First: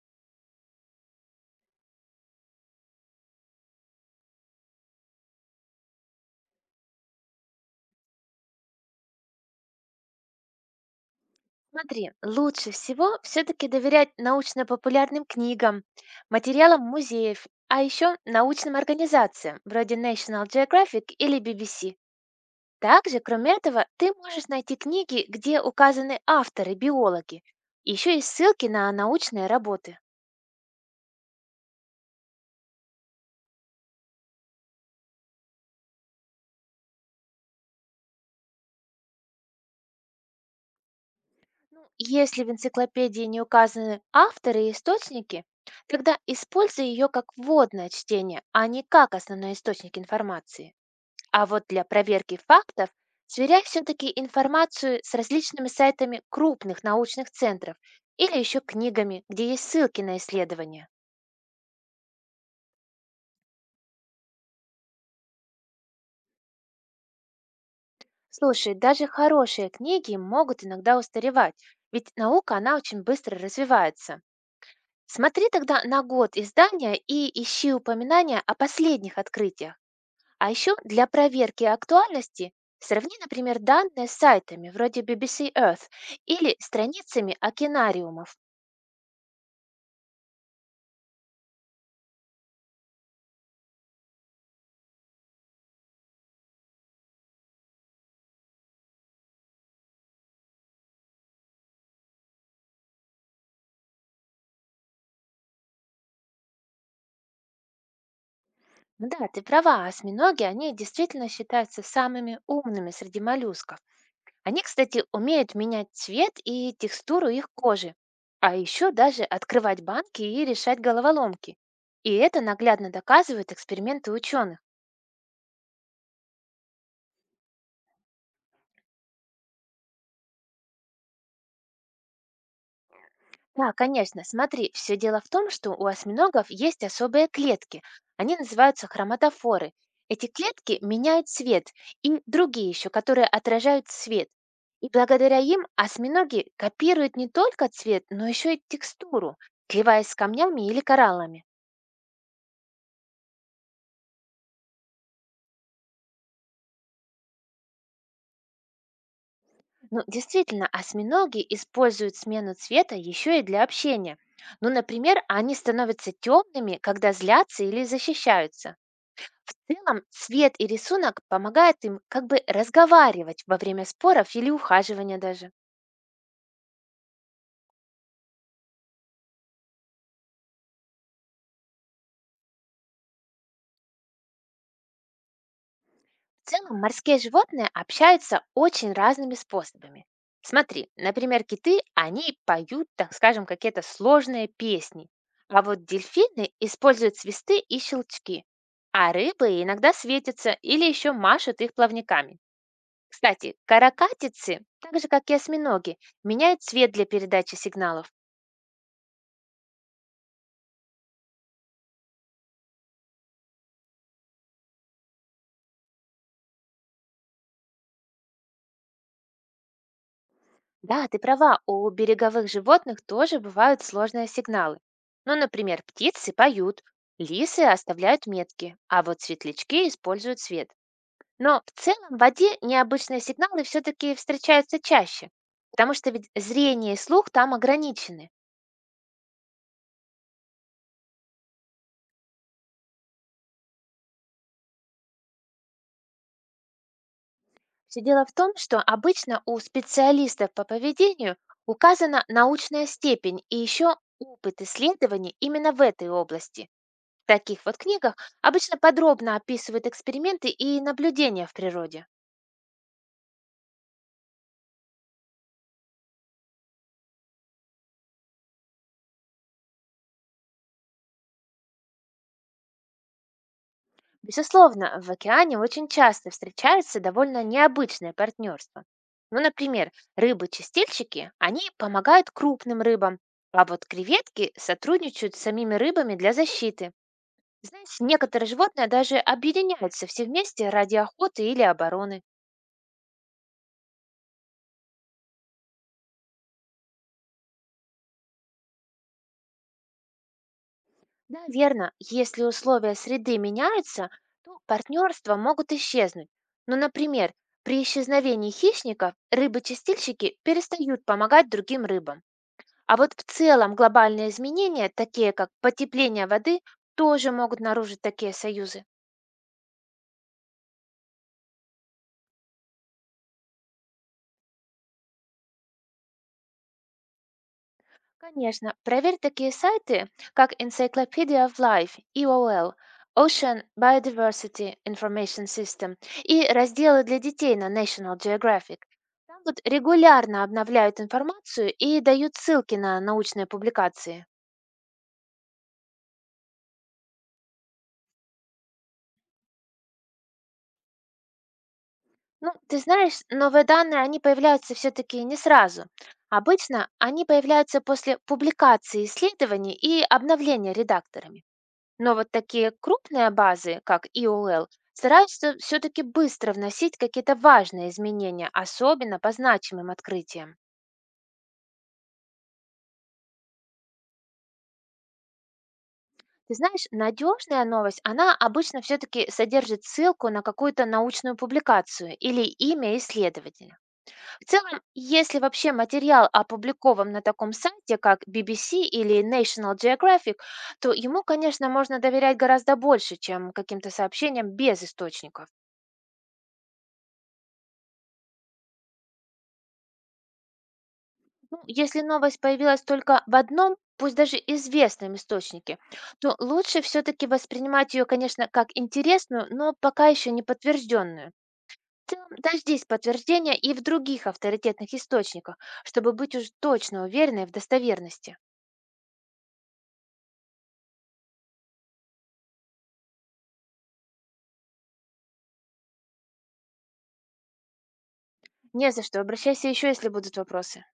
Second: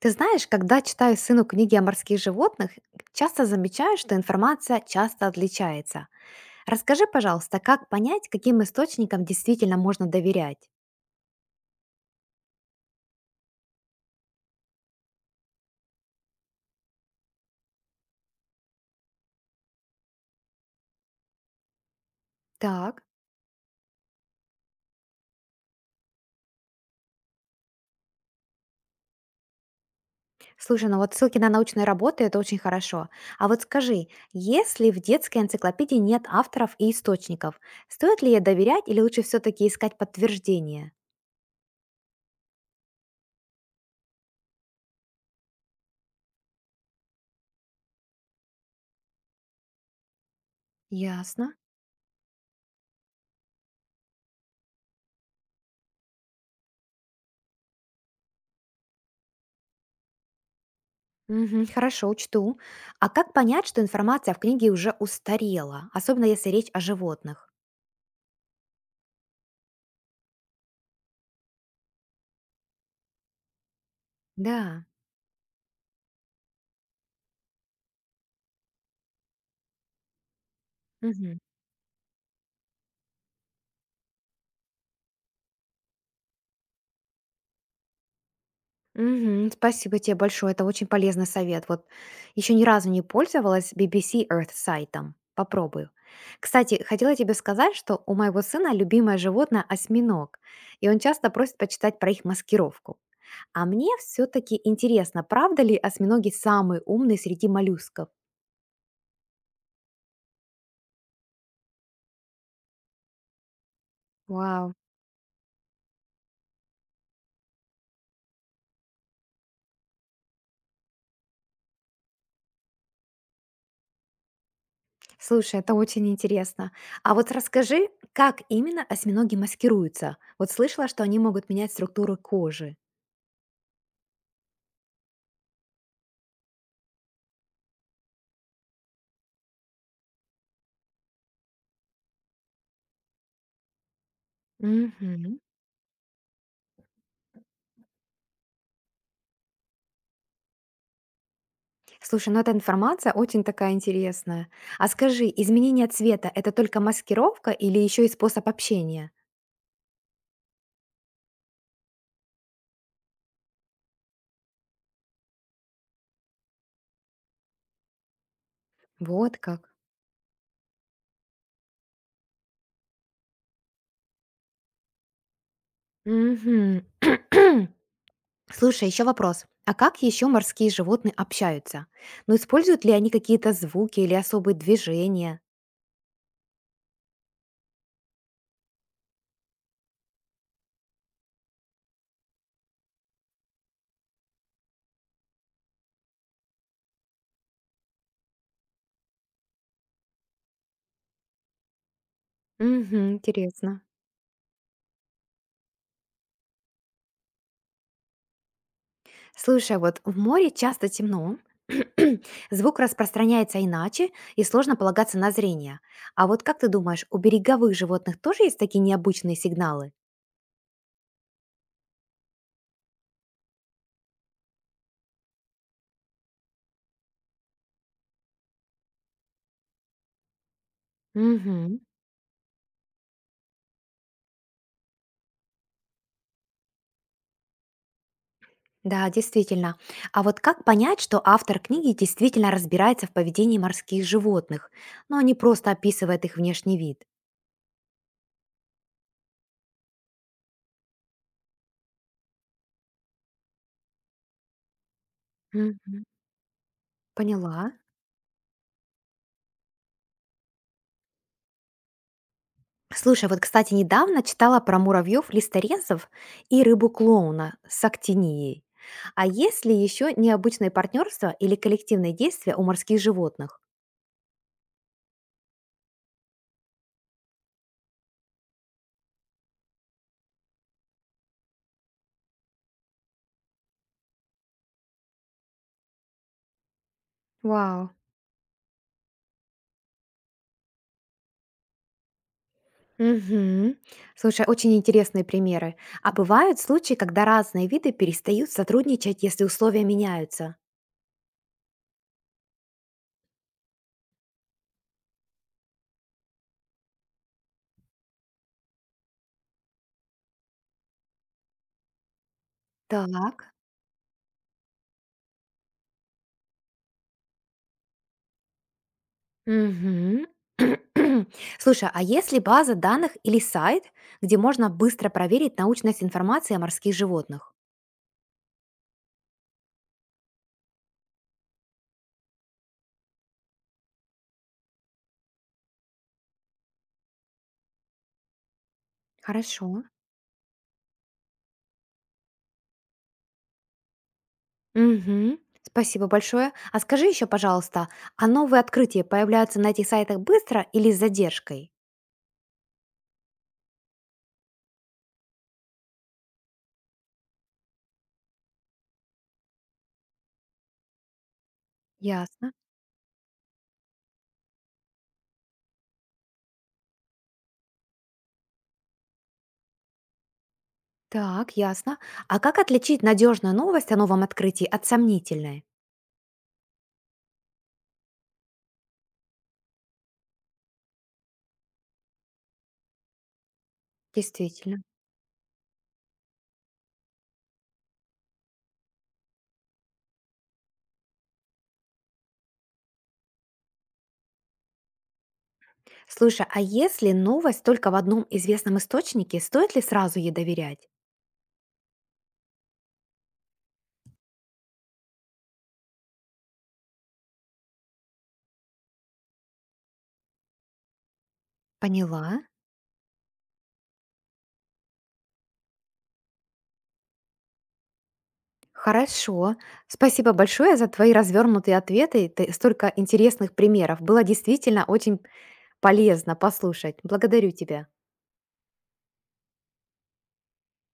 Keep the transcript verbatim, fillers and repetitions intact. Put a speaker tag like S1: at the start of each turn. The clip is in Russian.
S1: Ты знаешь, когда читаю сыну книги о морских животных, часто замечаю, что информация часто отличается. Расскажи, пожалуйста, как понять, каким источникам действительно можно доверять?
S2: Смотри, лучше всего все-таки доверять научно-популярным книгам, материалам музеев, а еще научным организациям, вроде National Geographic или B B C.
S1: Так.
S2: Также, кроме этого, ты можешь найти книги, где указаны авторы, биологи. Еще есть ссылки на научные работы.
S1: Слушай, ну вот ссылки на научные работы – это очень хорошо. А вот скажи, если в детской энциклопедии нет авторов и источников, стоит ли ей доверять или лучше все-таки искать подтверждение?
S2: Ну, Если в энциклопедии не указаны авторы и источники, тогда используй ее как вводное чтение, а не как основной источник информации. А
S1: Ясно.
S2: вот для проверки фактов сверяй все-таки информацию с различными сайтами крупных научных центров или еще книгами, где есть ссылки на исследования.
S1: Мгм, хорошо, учту. А как понять, что информация в книге уже устарела, особенно если речь о животных?
S2: Слушай, даже хорошие книги могут иногда устаревать, ведь наука, она очень быстро развивается.
S1: Да.
S2: Смотри тогда на год издания и ищи упоминания о последних открытиях. А еще для
S1: Мгм.
S2: проверки актуальности сравни, например, данные с сайтами вроде B B C Earth или страницами океанариумов.
S1: Мгм. Спасибо тебе большое. Это очень полезный совет. Вот еще ни разу не пользовалась B B C Earth сайтом. Попробую. Кстати, хотела тебе сказать, что у моего сына любимое животное осьминог, и он часто просит почитать про их маскировку. А мне все-таки интересно, правда ли осьминоги самые умные среди моллюсков?
S2: Ну да, ты права, осьминоги, они действительно считаются самыми умными среди моллюсков. Они,
S1: Вау,
S2: кстати, умеют менять цвет и текстуру их кожи, а еще даже открывать банки и решать головоломки. И это наглядно доказывают эксперименты ученых.
S1: слушай, это очень интересно. А вот расскажи, как именно осьминоги маскируются? Вот слышала, что они могут менять структуру кожи.
S2: Да, конечно. Смотри, все дело в том, что у осьминогов есть особые клетки. Они называются хроматофоры. Эти клетки меняют цвет и другие еще, которые отражают свет. И
S1: Мгм.
S2: благодаря им осьминоги копируют не только цвет, но еще и текстуру, сливаясь с камнями или кораллами.
S1: Слушай, ну эта информация очень такая интересная. А скажи, изменение цвета – это только маскировка или еще и способ общения?
S2: Ну, действительно, осьминоги используют смену цвета еще и для общения. Ну, например, они становятся темными, когда злятся или защищаются.
S1: Вот
S2: В
S1: как.
S2: целом, цвет и рисунок помогают им как бы разговаривать во время споров или ухаживания даже.
S1: Мгм. Слушай, еще вопрос. А как еще морские животные общаются? Ну, используют ли они какие-то звуки или особые движения?
S2: В целом, морские животные общаются очень разными способами. Смотри, например, киты, они поют, так скажем, какие-то сложные песни, а вот дельфины используют свисты и щелчки, а рыбы иногда светятся или еще машут их плавниками.
S1: Мгм,
S2: Кстати,
S1: интересно.
S2: каракатицы, так же как и осьминоги, меняют цвет для передачи сигналов.
S1: Слушай, вот в море часто темно, звук распространяется иначе, и сложно полагаться на зрение. А вот как ты думаешь, у береговых животных тоже есть такие необычные сигналы?
S2: Да, ты права, у береговых животных тоже бывают сложные сигналы. Ну, например, птицы поют, лисы оставляют метки, а вот светлячки используют свет. Но
S1: Мгм.
S2: в целом в воде необычные сигналы все-таки встречаются чаще, потому что ведь зрение и слух там ограничены.
S1: Да, действительно. А вот как понять, что автор книги действительно разбирается в поведении морских животных, но не просто описывает их внешний вид?
S2: Все дело в том, что обычно у специалистов по поведению указана научная степень и еще опыт исследований именно в
S1: Мгм.
S2: этой области. В таких
S1: Поняла.
S2: вот книгах обычно подробно описывают эксперименты и наблюдения в природе.
S1: Слушай, вот, кстати, недавно читала про муравьев листорезов и рыбу-клоуна с актинией. А есть ли еще необычные партнерства или коллективные действия у морских животных?
S2: Безусловно, в океане очень часто встречаются довольно необычные партнерства. Ну, например, рыбы-чистильщики, они помогают крупным рыбам, а вот креветки сотрудничают с самими рыбами для защиты.
S1: Вау.
S2: Знаете, некоторые животные даже объединяются все вместе ради охоты или обороны.
S1: Мгм. Слушай, очень интересные примеры. А бывают случаи, когда разные виды перестают сотрудничать, если условия меняются?
S2: Да, верно. Если условия среды меняются, то партнерства могут исчезнуть. Но, например, при исчезновении хищников рыбы-чистильщики перестают помогать другим рыбам. А вот в
S1: Так.
S2: целом глобальные изменения, такие как потепление воды, тоже могут нарушить такие союзы.
S1: Мгм. Слушай, а если база данных или сайт, где можно быстро проверить научность информации о морских животных?
S2: Конечно, проверь такие сайты, как Encyclopedia of Life, E O L, Ocean Biodiversity Information System и разделы для детей на National Geographic. Там вот
S1: Хорошо.
S2: регулярно обновляют информацию и дают ссылки на научные публикации.
S1: Мгм. Спасибо большое. А скажи еще, пожалуйста, а новые открытия появляются на этих сайтах быстро или с задержкой?
S2: Ну, ты знаешь, новые данные, они появляются все-таки не сразу. Обычно они появляются после публикации исследований и обновления редакторами. Но вот
S1: Ясно.
S2: такие крупные базы, как E O L, стараются все-таки быстро вносить какие-то важные изменения, особенно по значимым открытиям.
S1: Так, ясно. А как отличить надежную новость о новом открытии от сомнительной?
S2: Ты знаешь, надежная новость, она обычно все-таки содержит ссылку на какую-то научную публикацию или имя исследователя. В
S1: Действительно.
S2: целом, если вообще материал опубликован на таком сайте, как B B C или National Geographic, то ему, конечно, можно доверять гораздо больше, чем каким-то сообщениям без источника.
S1: Слушай, а если новость только в одном известном источнике, стоит ли сразу ей доверять?
S2: Ну, если новость появилась только в одном, пусть даже известном источнике, то лучше все-таки воспринимать ее, конечно, как интересную, но пока еще не подтвержденную. В целом,
S1: Поняла.
S2: дождись подтверждения и в других авторитетных источниках, чтобы быть уж точно уверенной в достоверности.
S1: Хорошо. Спасибо большое за твои развернутые ответы. Ты столько интересных примеров. Было действительно очень полезно послушать. Благодарю тебя.
S2: Не за что, обращайся еще, если будут вопросы.